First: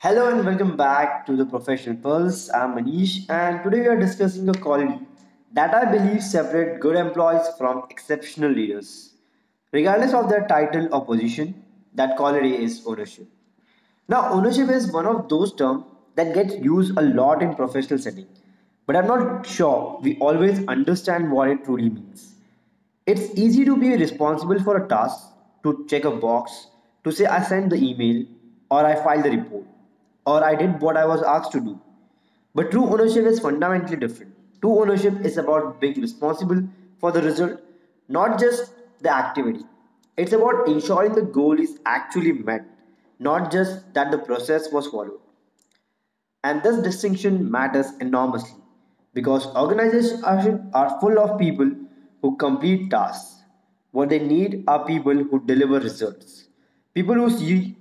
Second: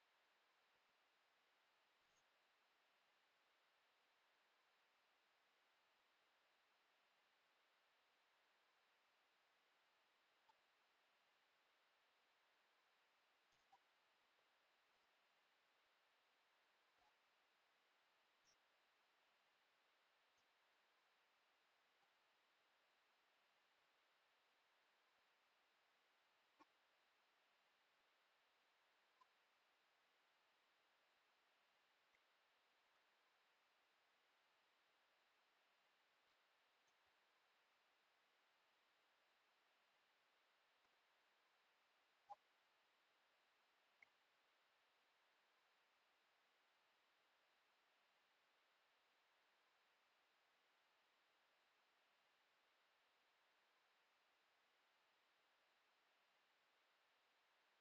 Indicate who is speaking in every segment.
Speaker 1: Hello and welcome back to the Professional Pulse. I'm Manish, and today we are discussing a quality that I believe separate good employees from exceptional leaders, regardless of their title or position. That quality is ownership. Now, ownership is one of those terms that gets used a lot in professional setting, but I'm not sure we always understand what it truly means. It's easy to be responsible for a task, to check a box, to say I sent the email, or I filed the report, or I did what I was asked to do. But true ownership is fundamentally different. True ownership is about being responsible for the result, not just the activity. It's about ensuring the goal is actually met, not just that the process was followed. And this distinction matters enormously because organizations are full of people who complete tasks. What they need are people who deliver results, people who see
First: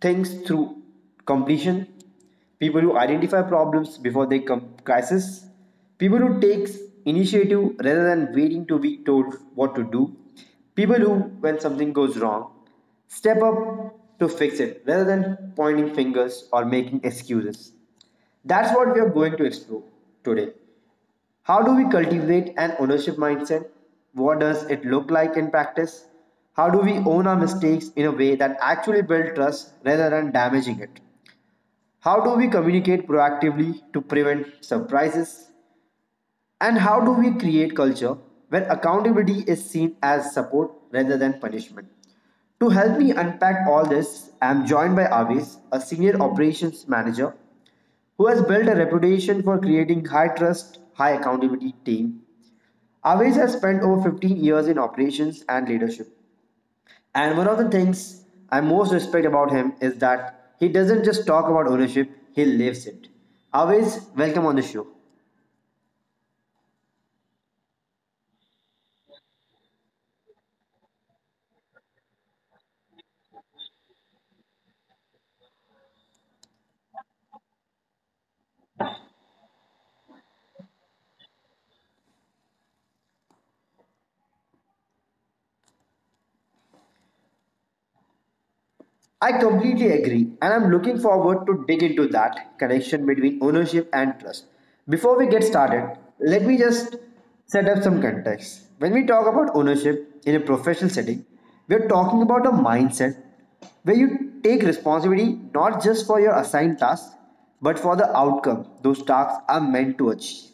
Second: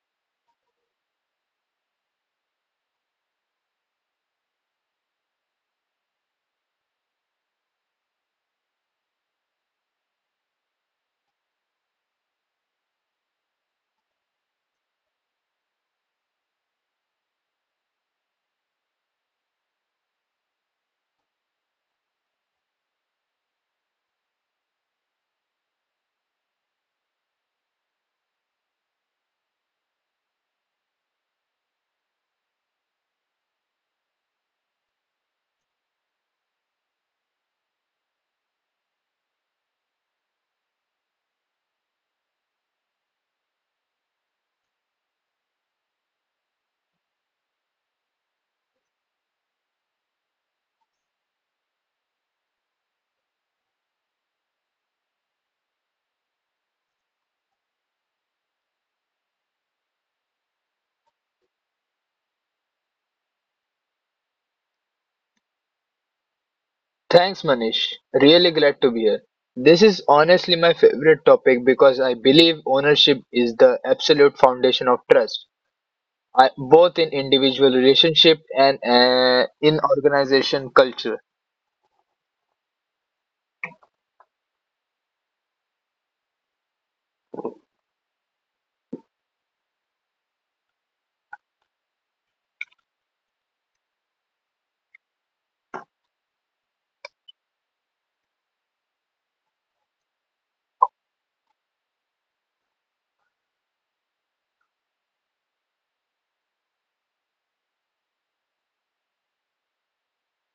Speaker 1: things through completion, people who identify problems before they come crisis, people who takes initiative rather than waiting to be told what to do, people who, when something goes wrong, step up to fix it rather than pointing fingers or making excuses. That's what we are going to explore today. How do we cultivate an ownership mindset? What does it look like in practice? How do we own our mistakes in a way that actually builds trust rather than damaging it? How do we communicate proactively to prevent surprises? And how do we create culture where accountability is seen as support rather than punishment? To help me unpack all this, I am joined by Avis, a senior operations manager who has built a reputation for creating high trust, high accountability team. Aves has spent over 15 years in operations and leadership. And one of the things I most respect about him is that he doesn't just talk about ownership, he lives it. Aves, welcome on the show.
Speaker 2: Thanks, Manish. Really glad to be here. This is honestly my favorite topic because I believe ownership is the absolute foundation of trust, I, both in individual relationship and in organization culture.
Speaker 1: I completely agree, and I'm looking forward to dig into that connection between ownership and trust. Before we get started, let me just set up some context. When we talk about ownership in a professional setting, we're talking about a mindset where you take responsibility not just for your assigned tasks, but for the outcome those tasks are meant to achieve.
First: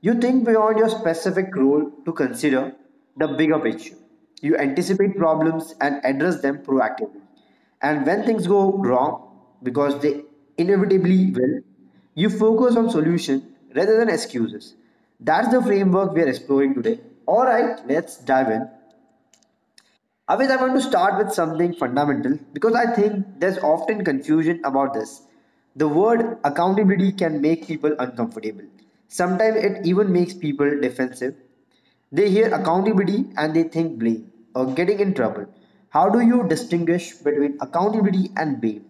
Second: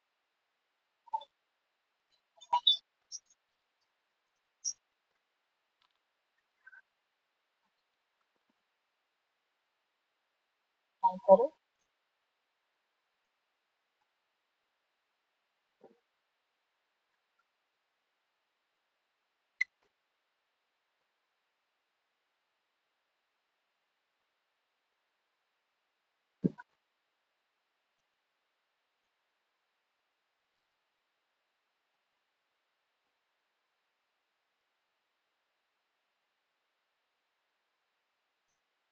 Speaker 1: You think beyond your specific role to consider the bigger picture. You anticipate problems and address them proactively. And when things go wrong, because they inevitably will, you focus on solution rather than excuses. That's the framework we are exploring today. All right, let's dive in. Aved, I want to start with something fundamental because I think there's often confusion about this. The word accountability can make people uncomfortable. Sometimes it even makes people defensive. They hear accountability and they think blame or getting in trouble. How do you distinguish between accountability and blame?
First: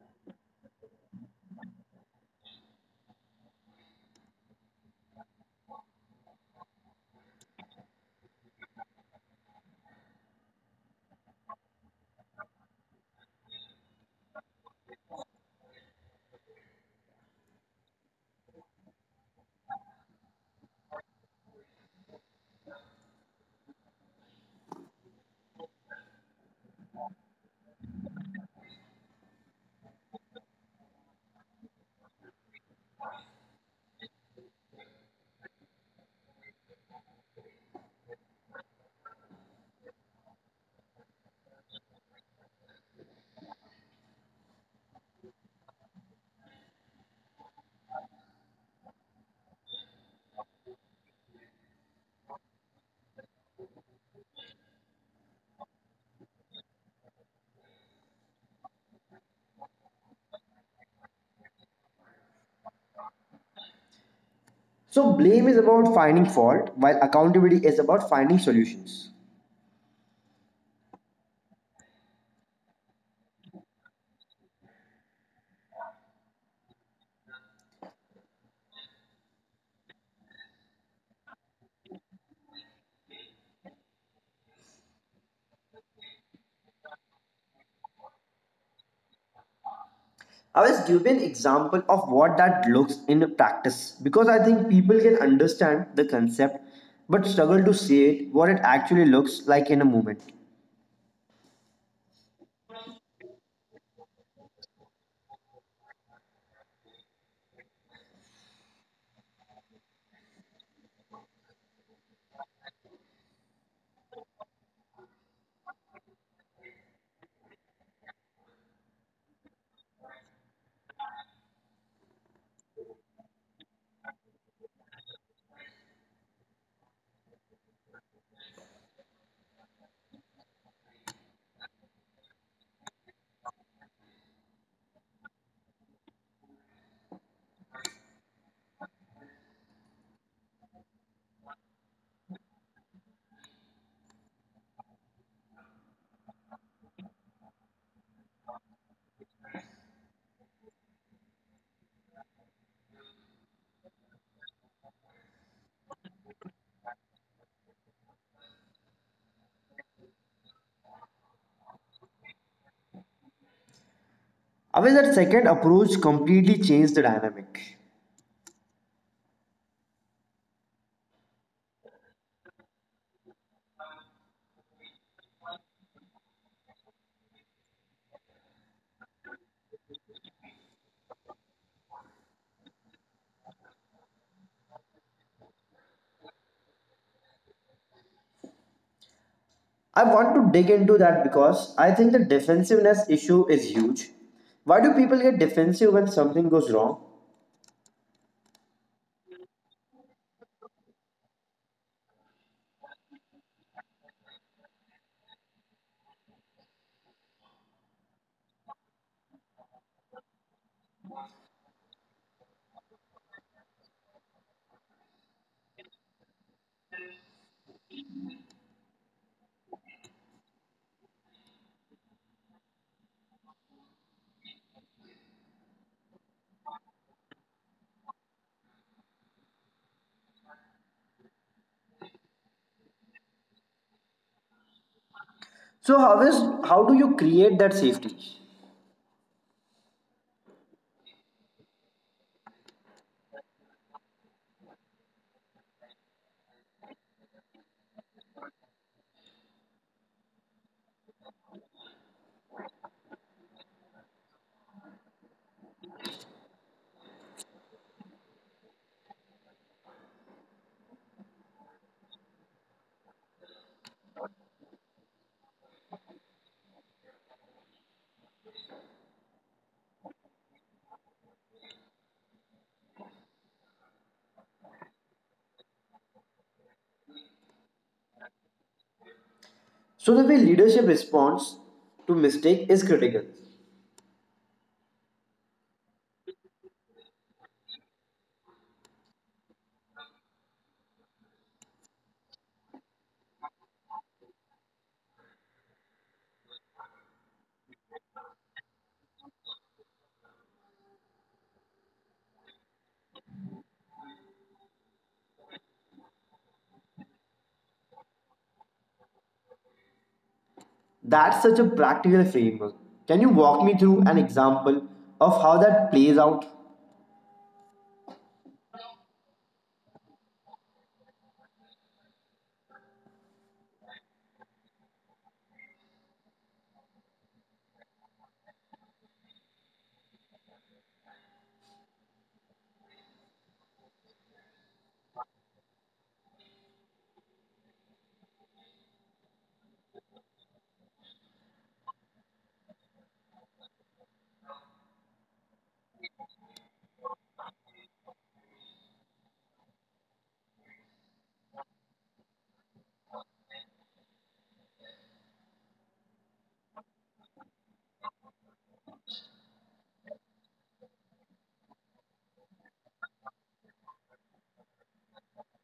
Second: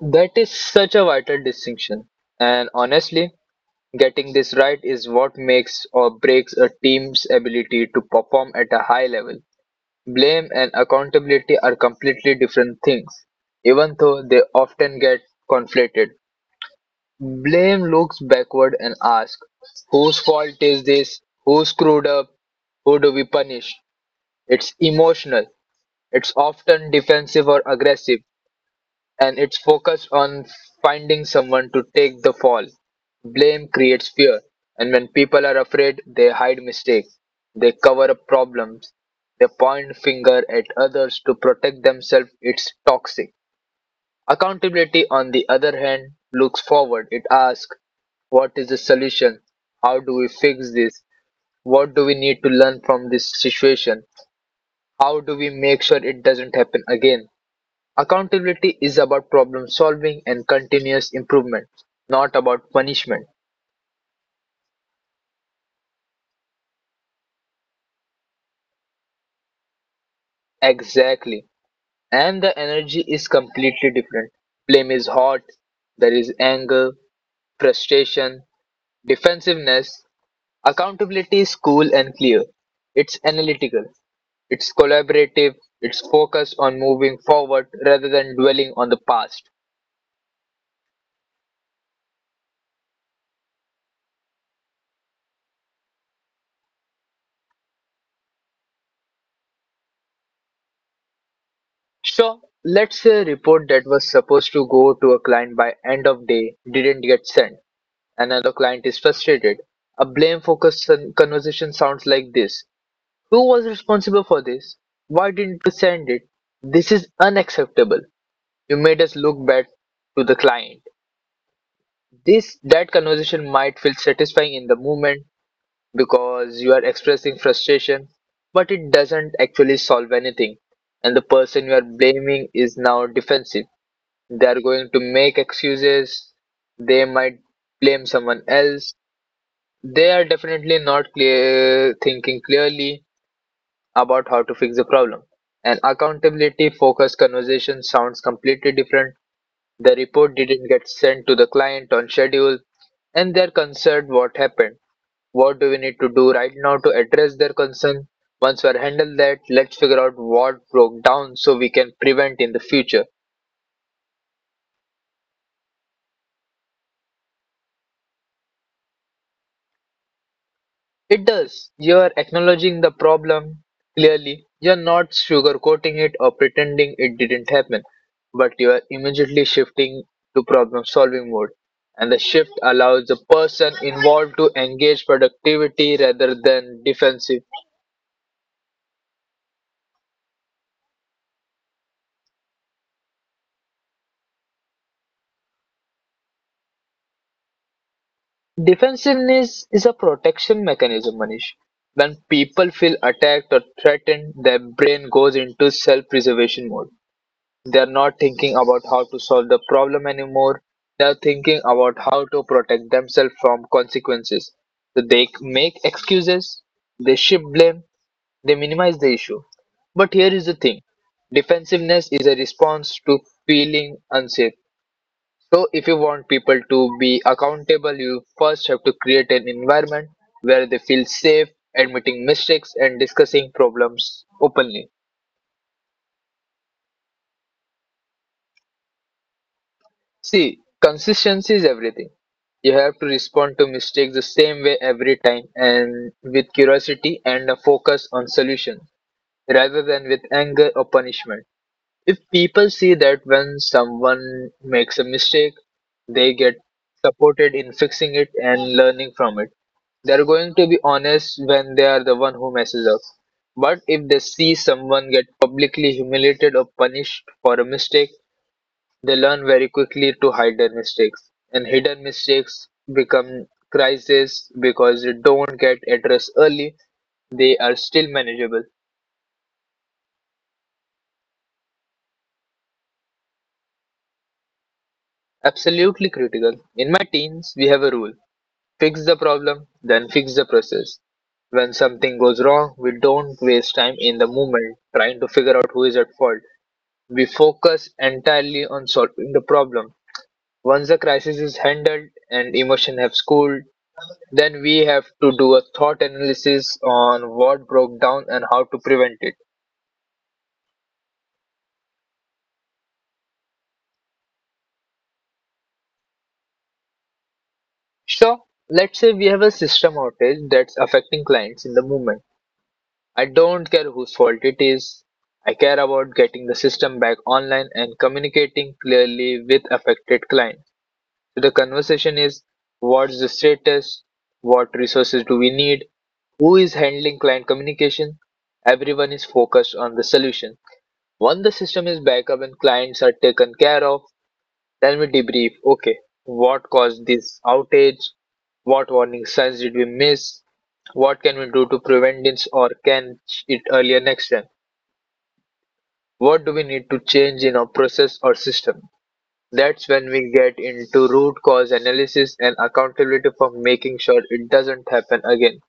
Speaker 2: That is such a vital distinction. And honestly, getting this right is what makes or breaks a team's ability to perform at a high level. Blame and accountability are completely different things, even though they often get conflated. Blame looks backward and asks, whose fault is this? Who screwed up? Who do we punish? It's emotional, it's often defensive or aggressive, and it's focused on finding someone to take the fall. Blame creates fear, and when people are afraid, they hide mistakes, they cover up problems, they point finger at others to protect themselves. It's toxic. Accountability, on the other hand, looks forward. It asks, what is the solution? How do we fix this? What do we need to learn from this situation? How do we make sure it doesn't happen again? Accountability is about problem solving and continuous improvement, not about punishment.
Speaker 1: So, blame is about finding fault, while accountability is about finding solutions.
Speaker 2: Exactly. And the energy is completely different. Blame is hot, there is anger, frustration, defensiveness. Accountability is cool and clear. It's analytical. It's collaborative. It's focused on moving forward rather than dwelling on the past.
Speaker 1: I was given example of what that looks in practice because I think people can understand the concept but struggle to see it what it actually looks like in a moment.
Speaker 2: Sure, let's say a report that was supposed to go to a client by end of day didn't get sent. Another client is frustrated. A blame focused conversation sounds like this. Who was responsible for this? Why didn't you send it? This is unacceptable. You made us look bad to the client. This That conversation might feel satisfying in the moment because you are expressing frustration, but it doesn't actually solve anything, and the person you are blaming is now defensive. They are going to make excuses, they might blame someone else. They are definitely not clear, thinking clearly about how to fix the problem. An accountability focused conversation sounds completely different. The report didn't get sent to the client on schedule, and they're concerned what happened. What do we need to do right now to address their concern? Once we are handled that, let's figure out what broke down so we can prevent in the future.
Speaker 1: I mean that second approach completely changed the dynamic.
Speaker 2: It does. You're acknowledging the problem clearly. You're not sugarcoating it or pretending it didn't happen, but you're immediately shifting to problem solving mode. And the shift allows the person involved to engage productivity rather than defensive.
Speaker 1: I want to dig into that because I think the defensiveness issue is huge. Why do people get defensive when something goes wrong?
Speaker 2: Defensiveness is a protection mechanism, Manish. When people feel attacked or threatened, their brain goes into self preservation mode. They are not thinking about how to solve the problem anymore. They are thinking about how to protect themselves from consequences. So they make excuses, they shift blame, they minimize the issue. But here is the thing, defensiveness is a response to feeling unsafe. So, if you want people to be accountable, you first have to create an environment where they feel safe admitting mistakes and discussing problems openly.
Speaker 1: So how do you create that safety?
Speaker 2: See, consistency is everything. You have to respond to mistakes the same way every time, and with curiosity and a focus on solution rather than with anger or punishment. If people see that when someone makes a mistake, they get supported in fixing it and learning from it, they're going to be honest when they are the one who messes up. But if they see someone get publicly humiliated or punished for a mistake, they learn very quickly to hide their mistakes. And hidden mistakes become crises because they don't get addressed early, they are still manageable.
Speaker 1: So the way leadership responds to mistake is critical.
Speaker 2: Absolutely critical. In my teens, we have a rule. Fix the problem, then fix the process. When something goes wrong, we don't waste time in the moment trying to figure out who is at fault. We focus entirely on solving the problem. Once the crisis is handled and emotion have cooled, then we have to do a thought analysis on what broke down and how to prevent it.
Speaker 1: That's such a practical framework. Can you walk me through an example of how that plays out?
Speaker 2: So, let's say we have a system outage that's affecting clients in the moment. I don't care whose fault it is. I care about getting the system back online and communicating clearly with affected clients. So the conversation is, what's the status? What resources do we need? Who is handling client communication? Everyone is focused on the solution. Once the system is back up and clients are taken care of, then we debrief. Okay, what caused this outage? What warning signs did we miss? What can we do to prevent this or catch it earlier next time? What do we need to change in our process or system? That's when we get into root cause analysis and accountability for making sure it doesn't happen again.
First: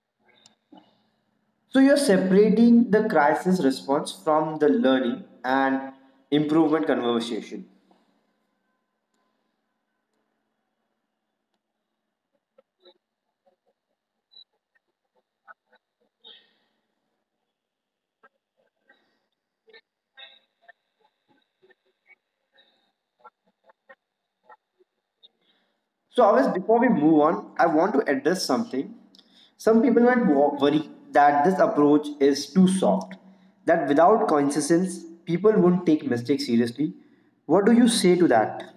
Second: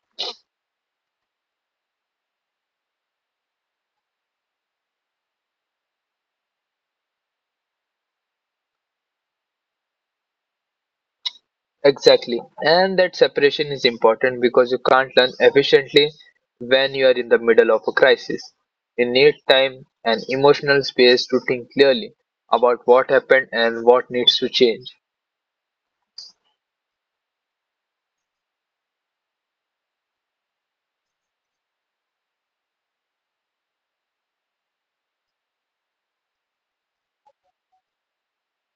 Speaker 1: So, you're separating the crisis response from the learning and improvement conversation.
Speaker 2: Exactly. And that separation is important because you can't learn efficiently when you are in the middle of a crisis. You need time and emotional space to think clearly about what happened and what needs to change.
Speaker 1: So, always before we move on, I want to address something. Some people might worry that this approach is too soft, that without consistence, people won't take mistakes seriously. What do you say to that?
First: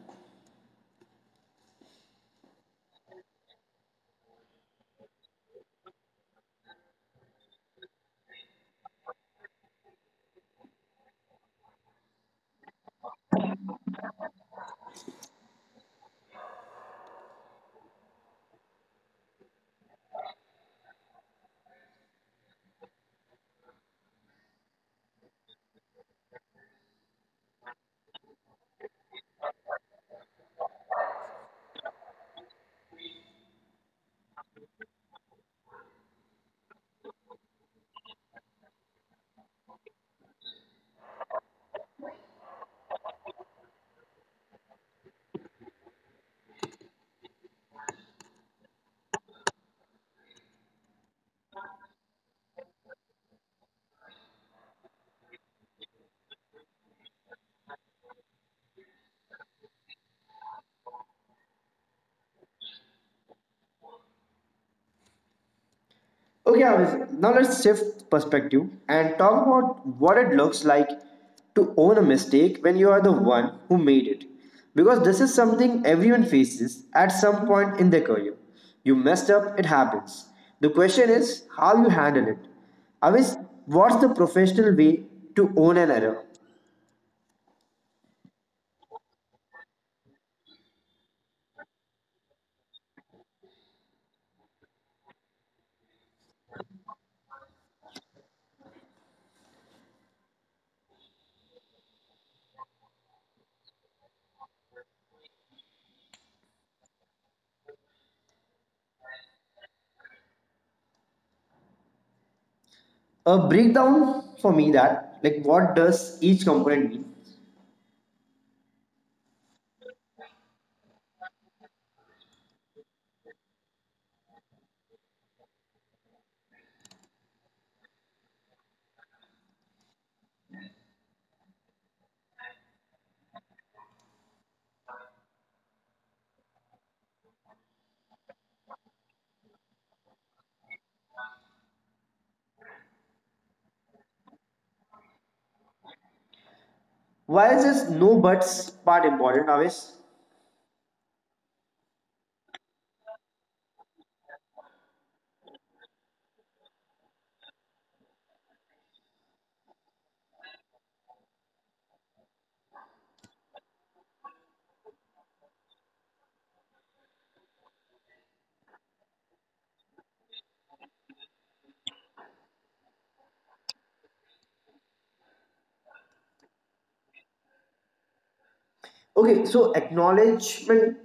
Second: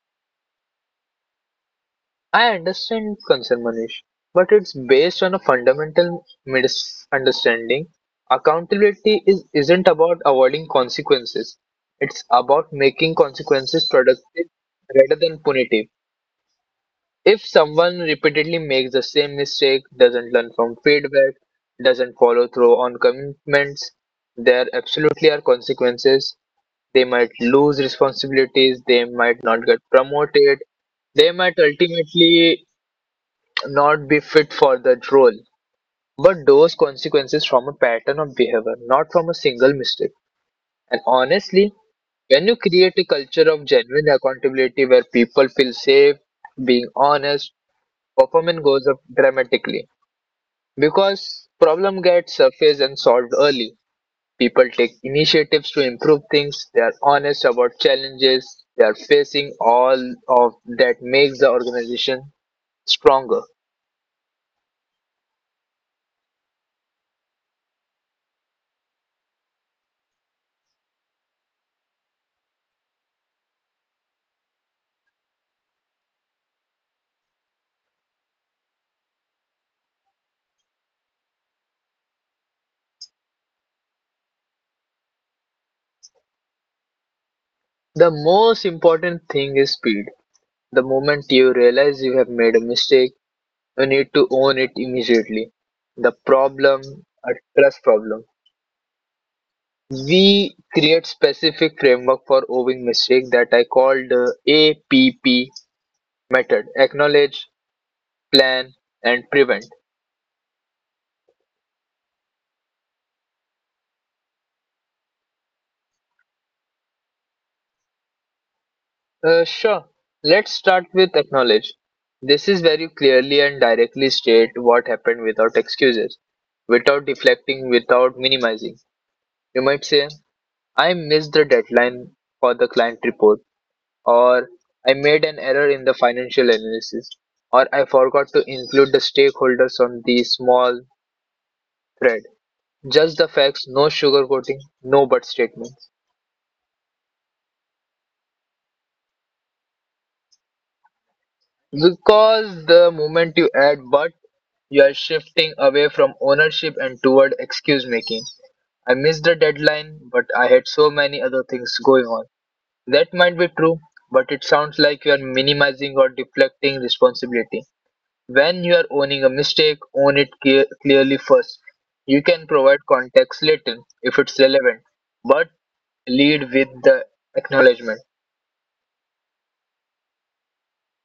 Speaker 2: I understand concern, Manish, but it's based on a fundamental misunderstanding. Accountability is, isn't about avoiding consequences. It's about making consequences productive rather than punitive. If someone repeatedly makes the same mistake, doesn't learn from feedback, doesn't follow through on commitments, there absolutely are consequences. They might lose responsibilities, they might not get promoted, they might ultimately not be fit for that role. But those consequences from a pattern of behavior, not from a single mistake. And honestly, when you create a culture of genuine accountability where people feel safe being honest, performance goes up dramatically because problem gets surfaced and solved early. People take initiatives to improve things. They are honest about challenges they are facing. All of that makes the organization stronger.
Speaker 1: Okay, Avis, now let's shift perspective and talk about what it looks like to own a mistake when you are the one who made it. Because this is something everyone faces at some point in their career. You messed up, it happens. The question is how you handle it. Avis, what's the professional way to own an error?
Speaker 2: The most important thing is speed. The moment you realize you have made a mistake, you need to own it immediately. The problem, a trust problem. We create specific framework for owning mistake that I called APP Method: acknowledge, plan, and prevent.
Speaker 1: A breakdown for me that, like, what does each component mean?
Speaker 2: Sure. Let's start with acknowledge. This is very clearly and directly state what happened without excuses, without deflecting, without minimizing. You might say, I missed the deadline for the client report, or I made an error in the financial analysis, or I forgot to include the stakeholders on the small thread. Just the facts, no sugarcoating, no but statements.
Speaker 1: Why is this no buts part important, Avis?
Speaker 2: Because the moment you add "but", you are shifting away from ownership and toward excuse making. I missed the deadline, but I had so many other things going on. That might be true, but it sounds like you are minimizing or deflecting responsibility. When you are owning a mistake, own it clearly first. You can provide context later if it's relevant, but lead with the acknowledgement.
Speaker 1: Okay, so acknowledgement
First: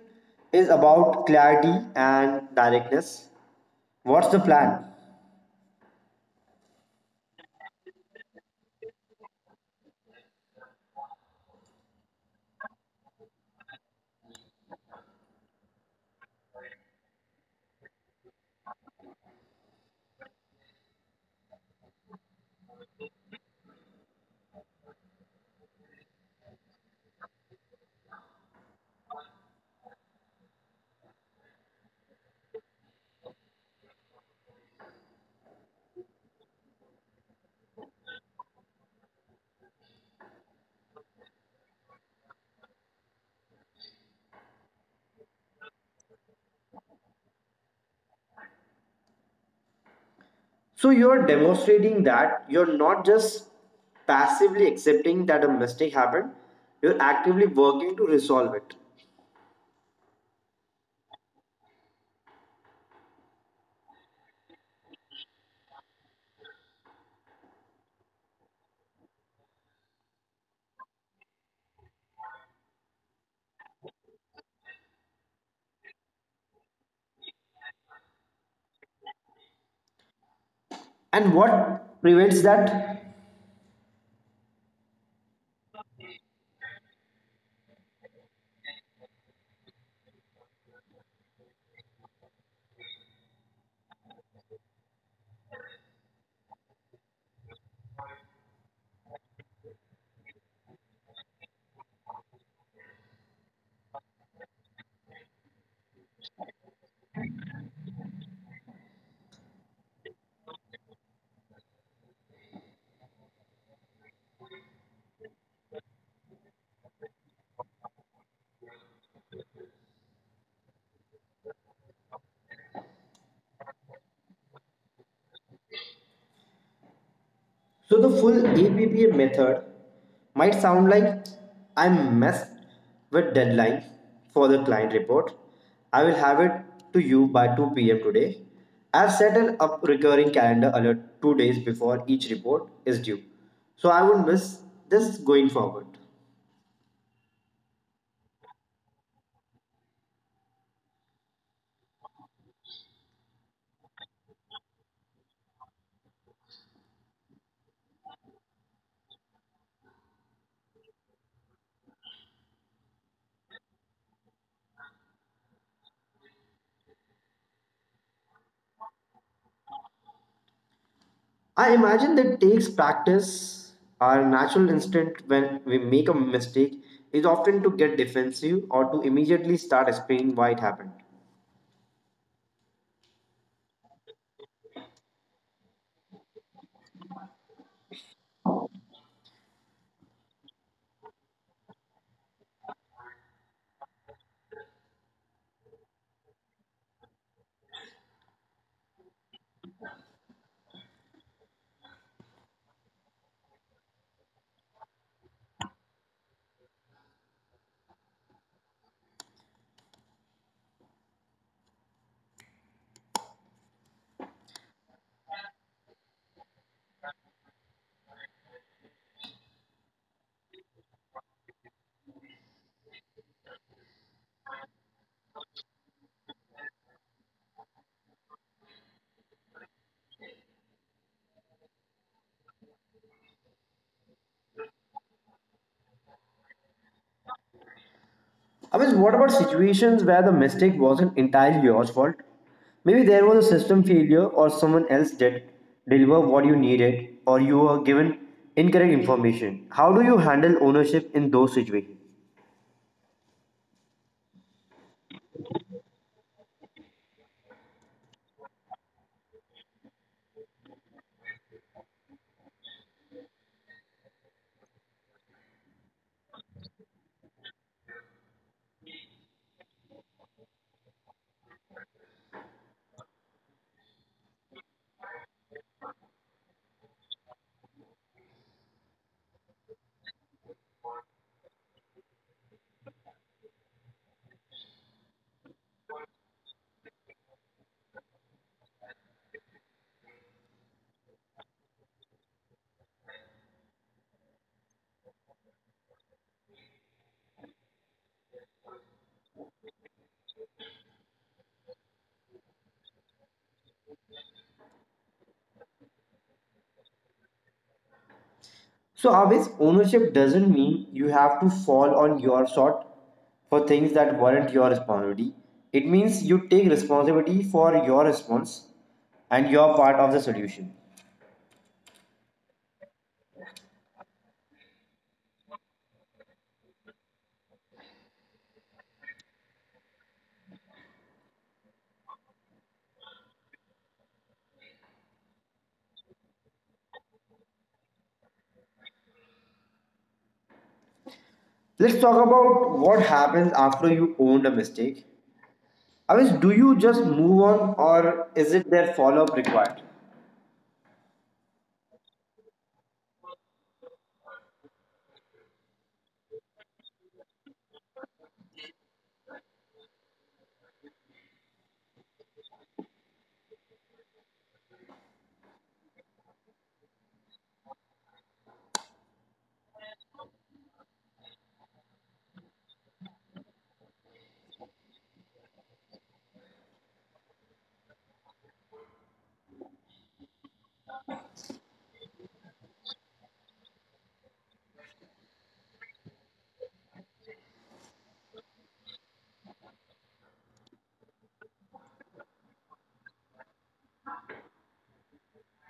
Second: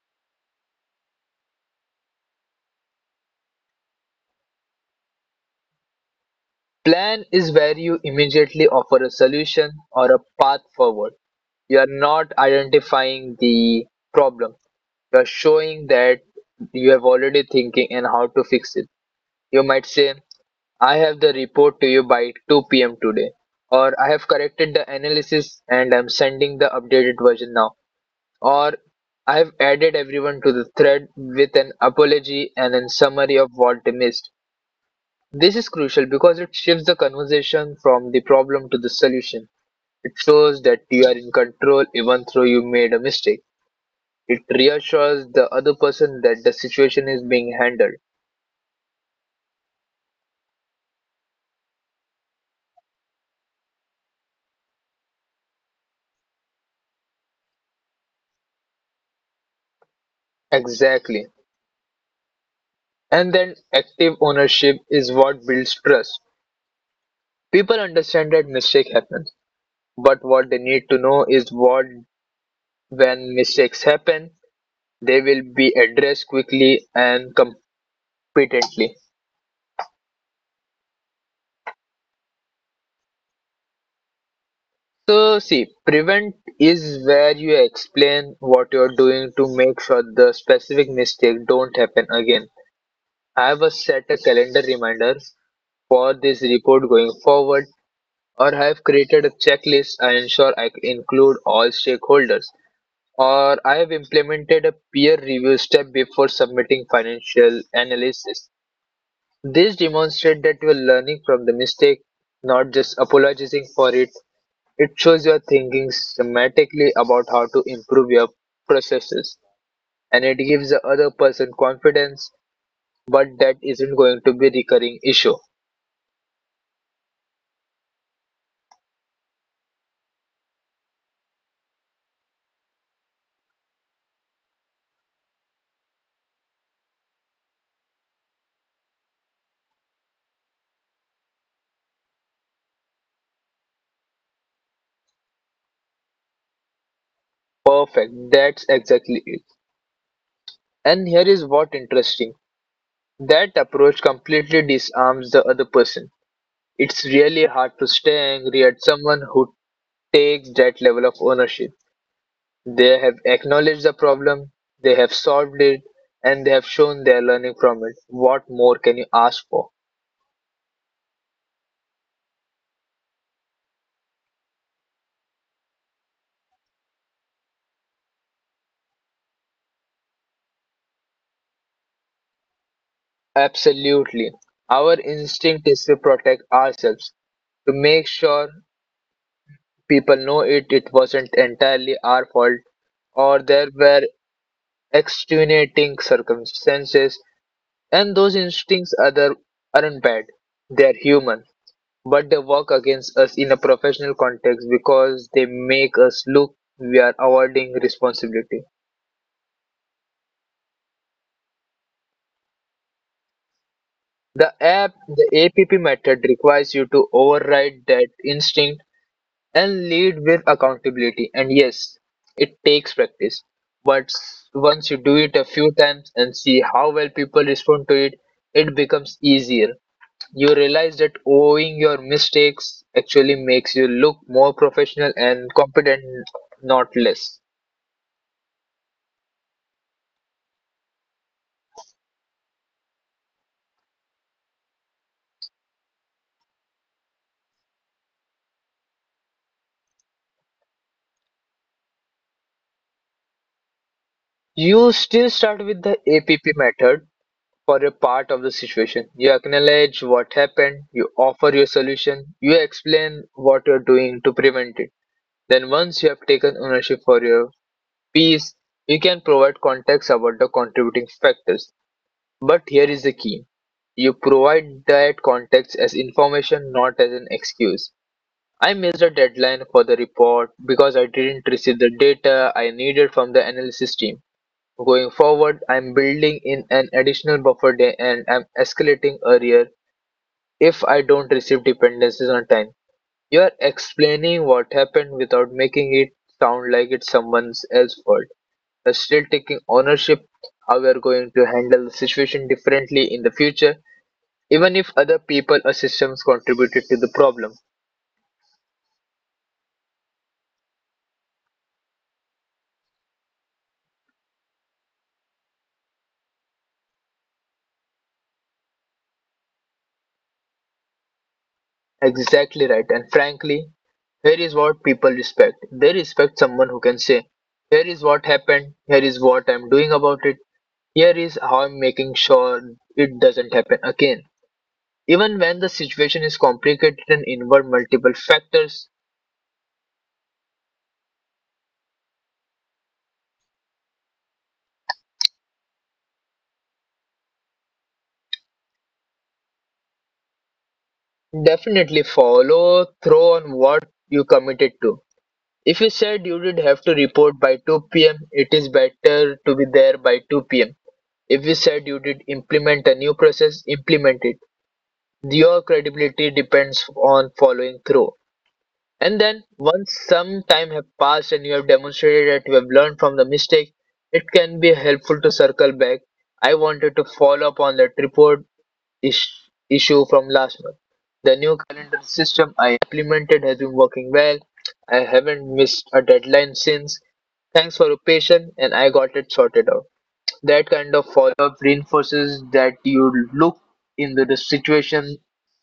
Speaker 1: is about clarity and directness. What's the plan?
Speaker 2: Plan is where you immediately offer a solution or a path forward. You are not identifying the problem. You are showing that you have already thinking and how to fix it. You might say, I have the report to you by 2 p.m. today. Or I have corrected the analysis and I'm sending the updated version now. Or I have added everyone to the thread with an apology and a summary of what they missed. This is crucial because it shifts the conversation from the problem to the solution. It shows that you are in control even though you made a mistake. It reassures the other person that the situation is being handled.
Speaker 1: So you're demonstrating that you're not just passively accepting that a mistake happened, you're actively working to resolve it.
Speaker 2: Exactly. And then active ownership is what builds trust. People understand that mistake happens, but what they need to know is what when mistakes happen, they will be addressed quickly and competently.
Speaker 1: And what prevents that?
Speaker 2: So, see, prevent is where you explain what you're doing to make sure the specific mistake don't happen again. I have a set a calendar reminders for this report going forward, or I have created a checklist I ensure I include all stakeholders, or I have implemented a peer review step before submitting financial analysis. This demonstrates that you are learning from the mistake, not just apologizing for it. It shows you are thinking systematically about how to improve your processes, and it gives the other person confidence, but that isn't going to be a recurring issue.
Speaker 1: So the full APPA method might sound like I messed with deadline for the client report. I will have it to you by 2 p.m. today. I've set an up recurring calendar alert 2 days before each report is due. So I won't miss this going forward.
Speaker 2: Perfect, that's exactly it. And here is what interesting. That approach completely disarms the other person. It's really hard to stay angry at someone who takes that level of ownership. They have acknowledged the problem, they have solved it, and they have shown their learning from it. What more can you ask for?
Speaker 1: I imagine that takes practice. Our natural instinct when we make a mistake is often to get defensive or to immediately start explaining why it happened.
Speaker 2: Absolutely. Our instinct is to protect ourselves, to make sure people know it wasn't entirely our fault, or there were extenuating circumstances, and those instincts other aren't bad. They're human. But they work against us in a professional context because they make us look we are avoiding responsibility. The APP method requires you to override that instinct and lead with accountability. And yes, it takes practice. But once you do it a few times and see how well people respond to it, it becomes easier. You realize that owing your mistakes actually makes you look more professional and competent, not less.
Speaker 1: I mean, what about situations where the mistake wasn't entirely your fault? Maybe there was a system failure, or someone else did deliver what you needed, or you were given incorrect information. How do you handle ownership in those situations?
Speaker 2: You still start with the APP method for a part of the situation. You acknowledge what happened, you offer your solution, you explain what you're doing to prevent it. Then, once you have taken ownership for your piece, you can provide context about the contributing factors. But here is the key, you provide that context as information, not as an excuse. I missed the deadline for the report because I didn't receive the data I needed from the analysis team. Going forward, I'm building in an additional buffer day and I'm escalating earlier if I don't receive dependencies on time. You're explaining what happened without making it sound like it's someone else's fault. You're still taking ownership, how you're going to handle the situation differently in the future, even if other people or systems contributed to the problem.
Speaker 1: So, always ownership doesn't mean you have to fall on your sword for things that weren't your responsibility. It means you take responsibility for your response and you're part of the solution.
Speaker 2: Exactly right. And frankly, here is what people respect. They respect someone who can say, here is what happened, here is what I'm doing about it, here is how I'm making sure it doesn't happen again. Even when the situation is complicated and involve multiple factors,
Speaker 1: Let's talk about what happens after you owned a mistake. Avish, do you just move on or is it there follow up required?
Speaker 2: definitely follow through on what you committed to. If you said you did have to report by 2 p.m., it is better to be there by 2 pm. If you said you did implement a new process, implement it. Your credibility depends on following through. And then, once some time have passed and you have demonstrated that you have learned from the mistake, it can be helpful to circle back. I wanted to follow up on that report is- issue from last month. The new calendar system I implemented has been working well. I haven't missed a deadline since. Thanks for your patience, and I got it sorted out. That kind of follow up reinforces that you look into the situation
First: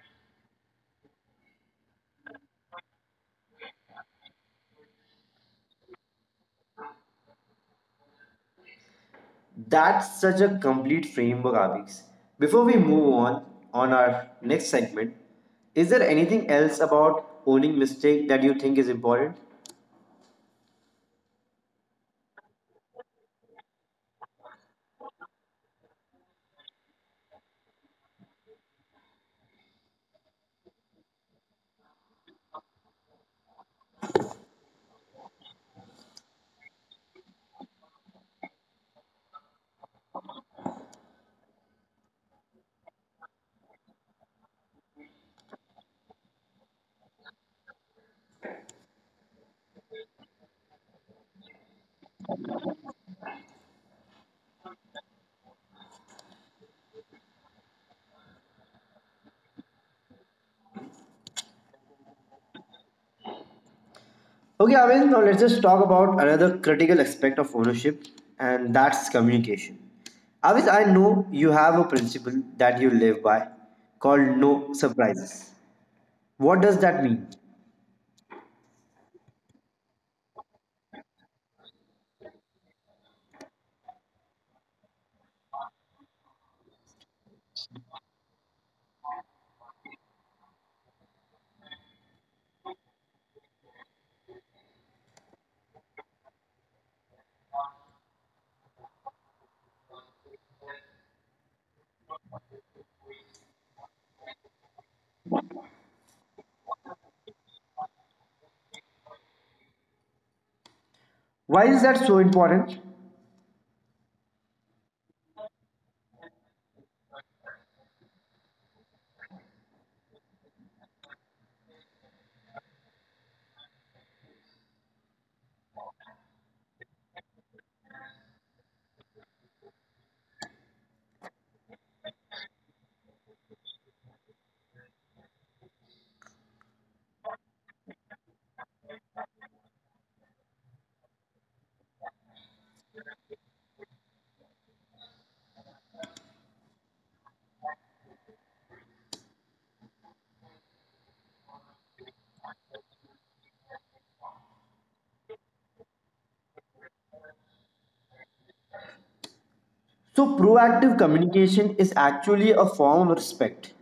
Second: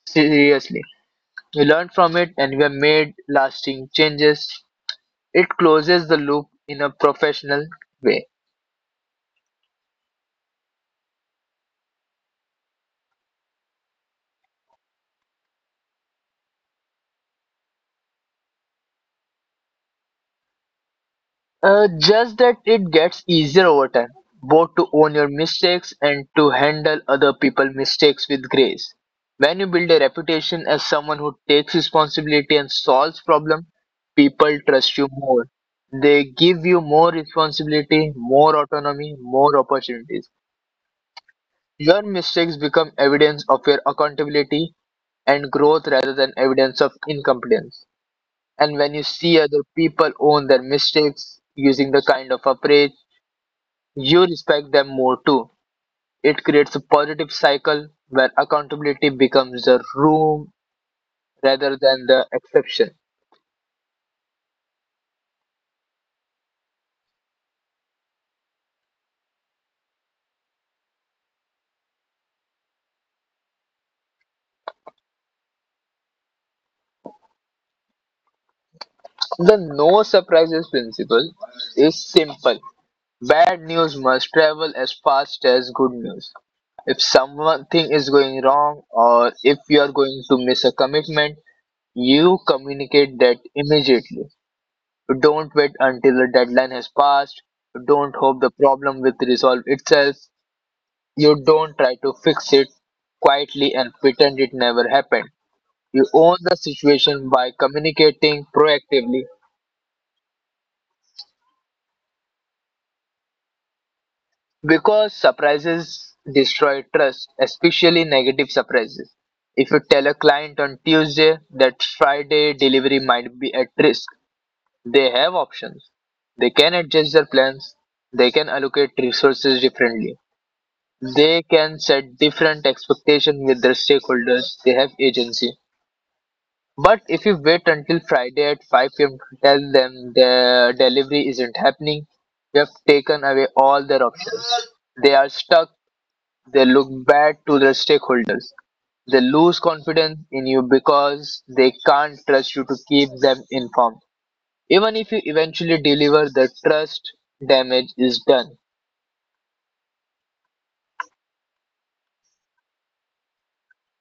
Speaker 2: seriously, we learned from it and we have made lasting changes. It closes the loop in a professional way.
Speaker 1: That's such a complete framework, Avish. Before we move on our next segment, is there anything else about owning mistake that you think is important?
Speaker 2: Just that it gets easier over time, both to own your mistakes and to handle other people's mistakes with grace. When you build a reputation as someone who takes responsibility and solves problems, people trust you more. They give you more responsibility, more autonomy, more opportunities. Your mistakes become evidence of your accountability and growth rather than evidence of incompetence. And when you see other people own their mistakes using the kind of approach, you respect them more too. It creates a positive cycle where accountability becomes the room rather than the exception.
Speaker 1: Okay, Avish, now let's just talk about another critical aspect of ownership and that's communication. Avish, I know you have a principle that you live by called no surprises. What does that mean?
Speaker 2: The no surprises principle is simple. Bad news must travel as fast as good news. If something is going wrong or if you are going to miss a commitment, you communicate that immediately. Don't wait until the deadline has passed. Don't hope the problem will resolve itself. You don't try to fix it quietly and pretend it never happened. You own the situation by communicating proactively.
Speaker 1: Why is that so important?
Speaker 2: Because surprises destroy trust, especially negative surprises. If you tell a client on Tuesday that Friday delivery might be at risk, they have options. They can adjust their plans, they can allocate resources differently, they can set different expectations with their stakeholders, they have agency. But if you wait until Friday at 5 p.m. to tell them the delivery isn't happening, you have taken away all their options. They are stuck, they look bad to their stakeholders. They lose confidence in you because they can't trust you to keep them informed. Even if you eventually deliver, the trust damage is done.
Speaker 1: So proactive communication is actually a form of respect.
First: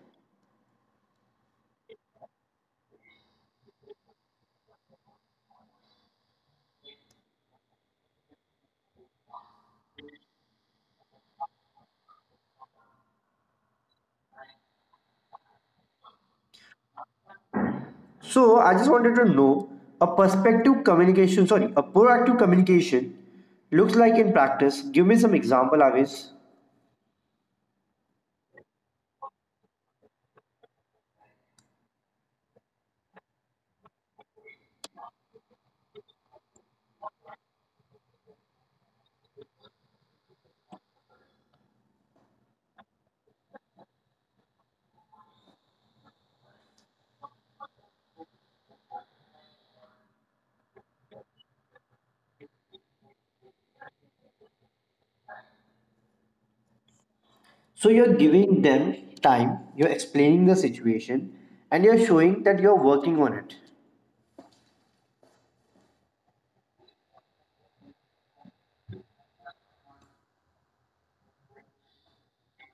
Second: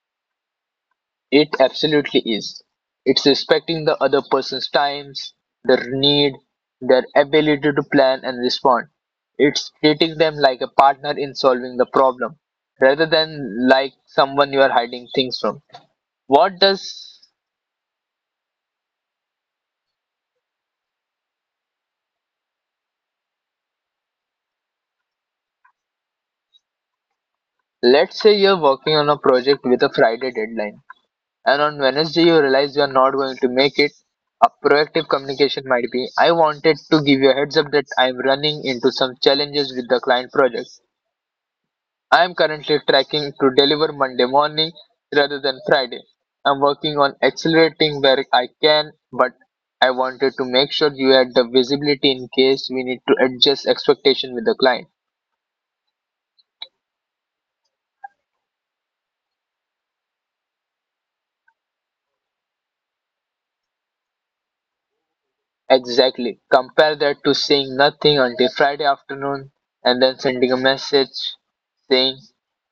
Speaker 2: It absolutely is. It's respecting the other person's times, their need, their ability to plan and respond. It's treating them like a partner in solving the problem rather than like someone you are hiding things from. What does.
Speaker 1: So I just wanted to know a proactive communication looks like in practice. Give me some example, Avis.
Speaker 2: Let's say you're working on a project with a Friday deadline, and on Wednesday you realize you're not going to make it. A proactive communication might be, I wanted to give you a heads up that I'm running into some challenges with the client project. I am currently tracking to deliver Monday morning rather than Friday. I'm working on accelerating where I can, but I wanted to make sure you had the visibility in case we need to adjust expectation with the client.
Speaker 1: So you're giving them time, you're explaining the situation, and you're showing that you're working on it.
Speaker 2: Exactly. Compare that to saying nothing until Friday afternoon and then sending a message saying,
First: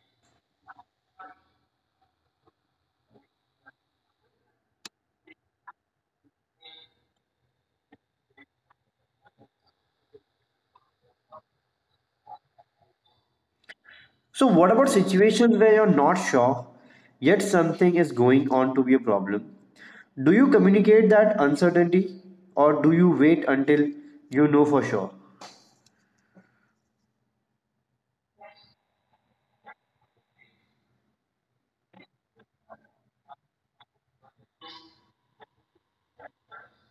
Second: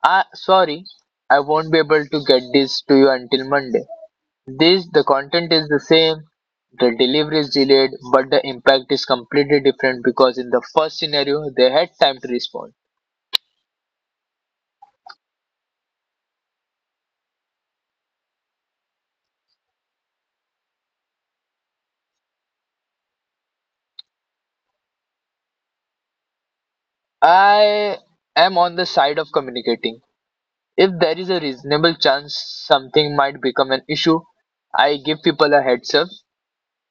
Speaker 2: ah, sorry, I won't be able to get this to you until Monday. This, the content is the same, the delivery is delayed, but the impact is completely different because in the first scenario, they had time to respond.
Speaker 1: So what about situations where you're not sure, yet something is going on to be a problem? Do you communicate that uncertainty or do you wait until you know for sure?
Speaker 2: I am on the side of communicating. If there is a reasonable chance something might become an issue, I give people a heads up.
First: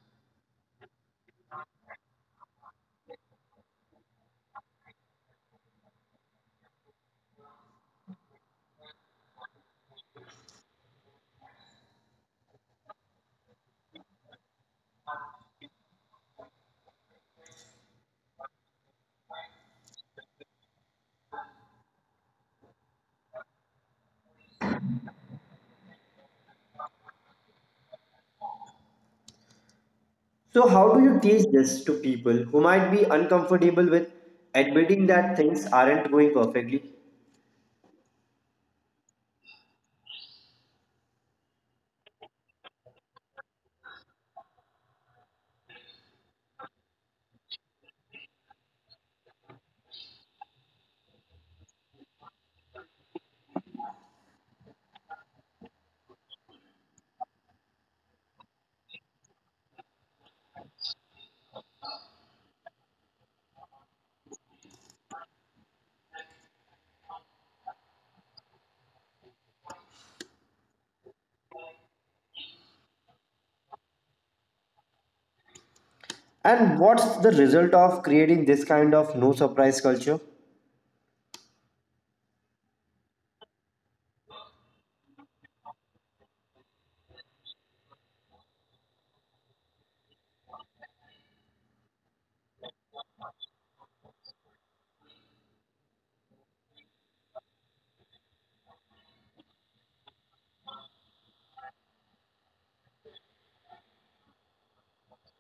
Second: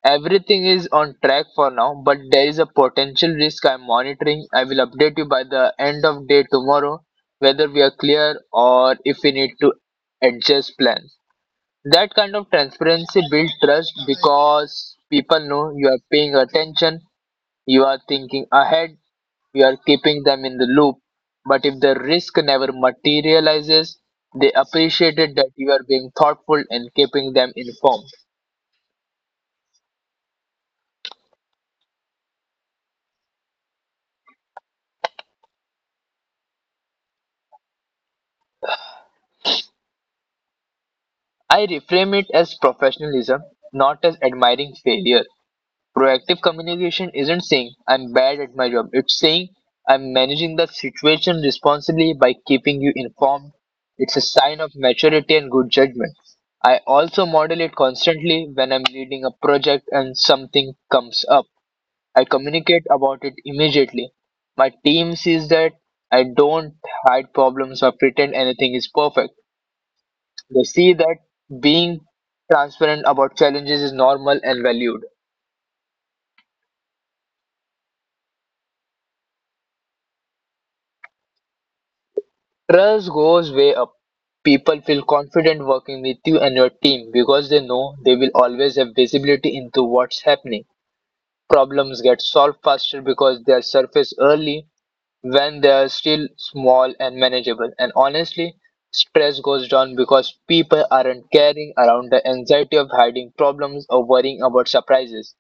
Speaker 2: Everything is on track for now, but there is a potential risk I'm monitoring. I will update you by the end of day tomorrow whether we are clear or if we need to adjust plans. That kind of transparency builds trust because people know you are paying attention, you are thinking ahead, you are keeping them in the loop. But if the risk never materializes, they appreciate it that you are being thoughtful and keeping them informed.
Speaker 1: So, how do you teach this to people who might be uncomfortable with admitting that things aren't going perfectly?
Speaker 2: I reframe it as professionalism, not as admiring failure. Proactive communication isn't saying I'm bad at my job, it's saying I'm managing the situation responsibly by keeping you informed. It's a sign of maturity and good judgment. I also model it constantly when I'm leading a project and something comes up. I communicate about it immediately. My team sees that I don't hide problems or pretend anything is perfect. They see that being transparent about challenges is normal and valued.
Speaker 1: And what's the result of creating this kind of no surprise culture?
Speaker 2: Trust goes way up. People feel confident working with you and your team because they know they will always have visibility into what's happening. Problems get solved faster because they are surfaced early when they are still small and manageable. And honestly, stress goes down because people aren't carrying around the anxiety of hiding problems or worrying about surprises.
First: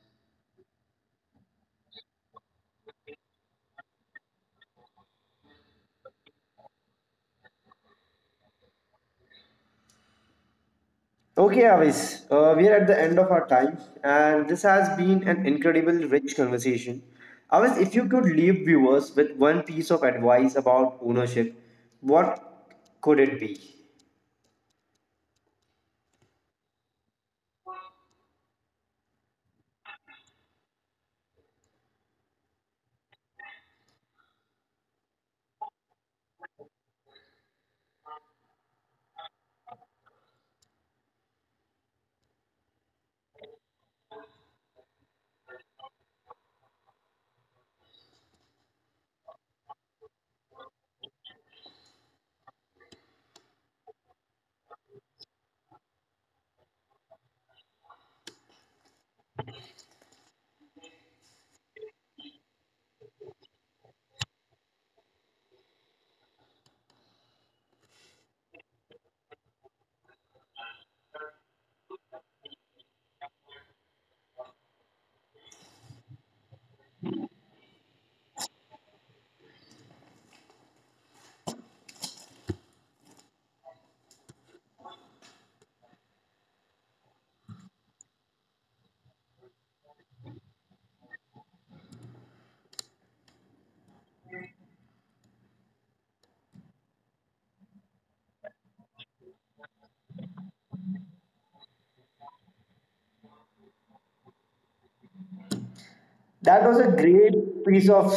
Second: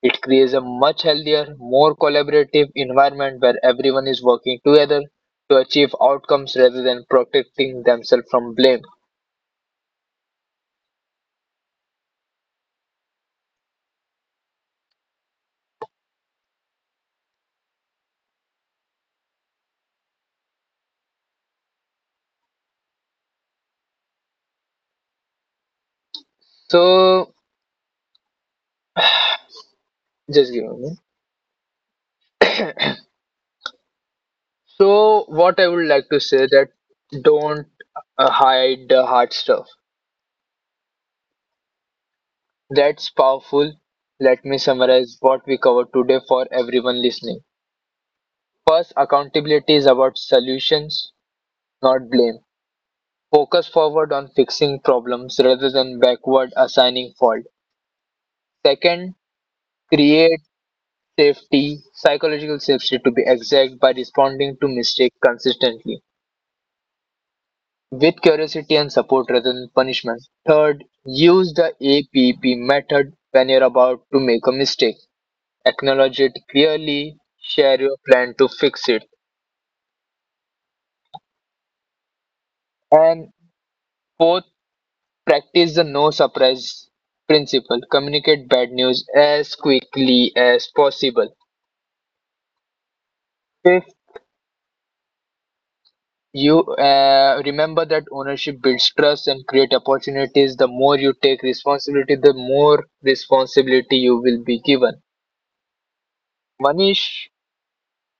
Speaker 2: It creates a much healthier, more collaborative environment where everyone is working together to achieve outcomes rather than protecting themselves from blame.
Speaker 1: Okay, Avis, we are at the end of our time, and this has been an incredible, rich conversation. Avis, if you could leave viewers with one piece of advice about ownership, what could it be?
Speaker 2: So just give me. A minute. So what I would like to say that don't hide the hard stuff. That's powerful. Let me summarize what we covered today for everyone listening. First, accountability is about solutions, not blame. Focus forward on fixing problems rather than backward assigning fault. Second, create safety, psychological safety to be exact, by responding to mistake consistently with curiosity and support rather than punishment. Third, use the APP method when you're about to make a mistake. Acknowledge it clearly, share your plan to fix it. And fourth, practice the no surprise principle. Communicate bad news as quickly as possible. Fifth, you remember that ownership builds trust and create opportunities. The more you take responsibility, the more responsibility you will be given.
Speaker 1: That was a
Speaker 2: Manish,
Speaker 1: great piece of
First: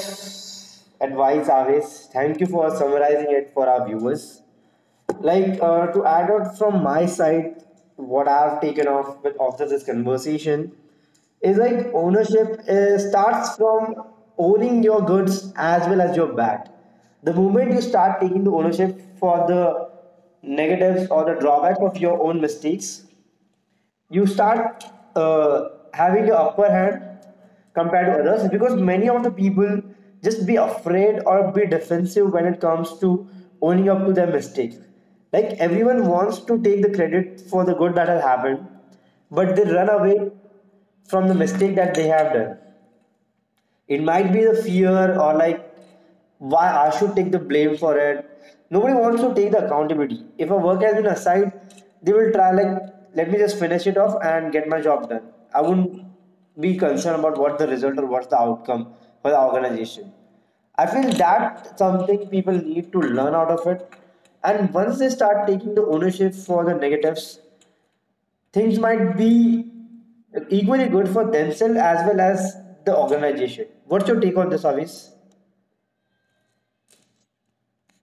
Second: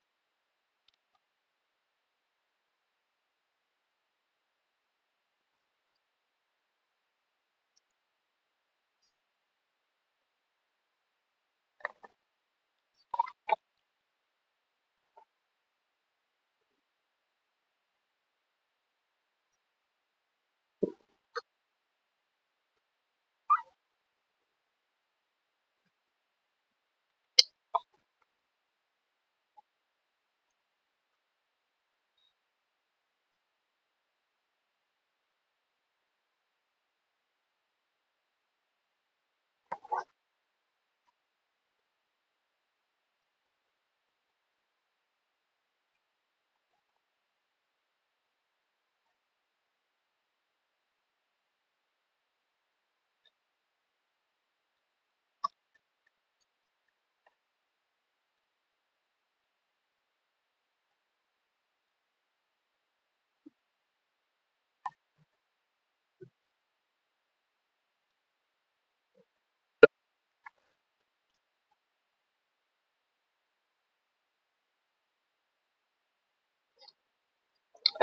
Speaker 1: advice, Avis. Thank you for summarizing it for our viewers. Like to add out from my side what I've taken off with after this conversation is like ownership starts from owning your goods as well as your bad. The moment you start taking the ownership for the negatives or the drawback of your own mistakes, you start having the upper hand compared to others, because many of the people just be afraid or be defensive when it comes to owning up to their mistakes. Like everyone wants to take the credit for the good that has happened, but they run away from the mistake that they have done. It might be the fear or like why I should take the blame for it. Nobody wants to take the accountability. If a work has been assigned, they will try like let me just finish it off and get my job done. I wouldn't be concerned about what the result or what's the outcome for the organization. I feel that something people need to learn out of it. And once they start taking the ownership for the negatives, things might be equally good for themselves as well as the organization. What's your take on this, Avis?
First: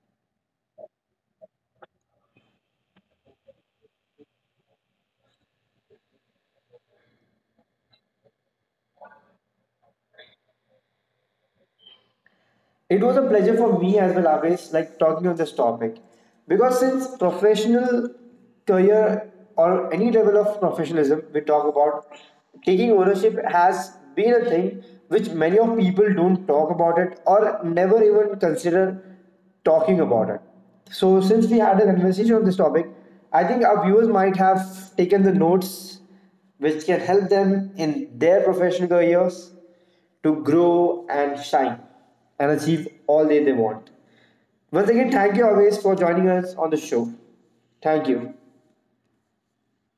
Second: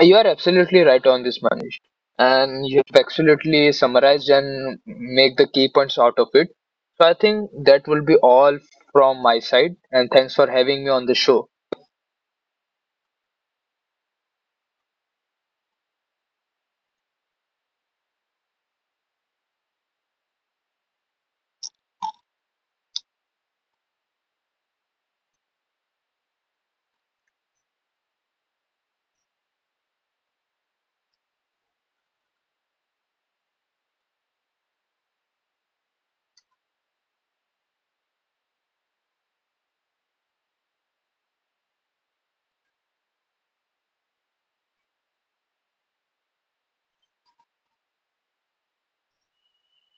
Speaker 2: you are absolutely right on this, Manish. And you have absolutely summarized and make the key points out of it. So I think that will be all from my side. And thanks for having me on the show.
Speaker 1: It was a pleasure for me as well, always like talking on this topic because since professional career or any level of professionalism we talk about, taking ownership has been a thing which many of people don't talk about it or never even consider talking about it. So since we had a conversation on this topic, I think our viewers might have taken the notes which can help them in their professional careers to grow and shine and achieve all that they want. Once again, thank you always for joining us on the show. Thank you.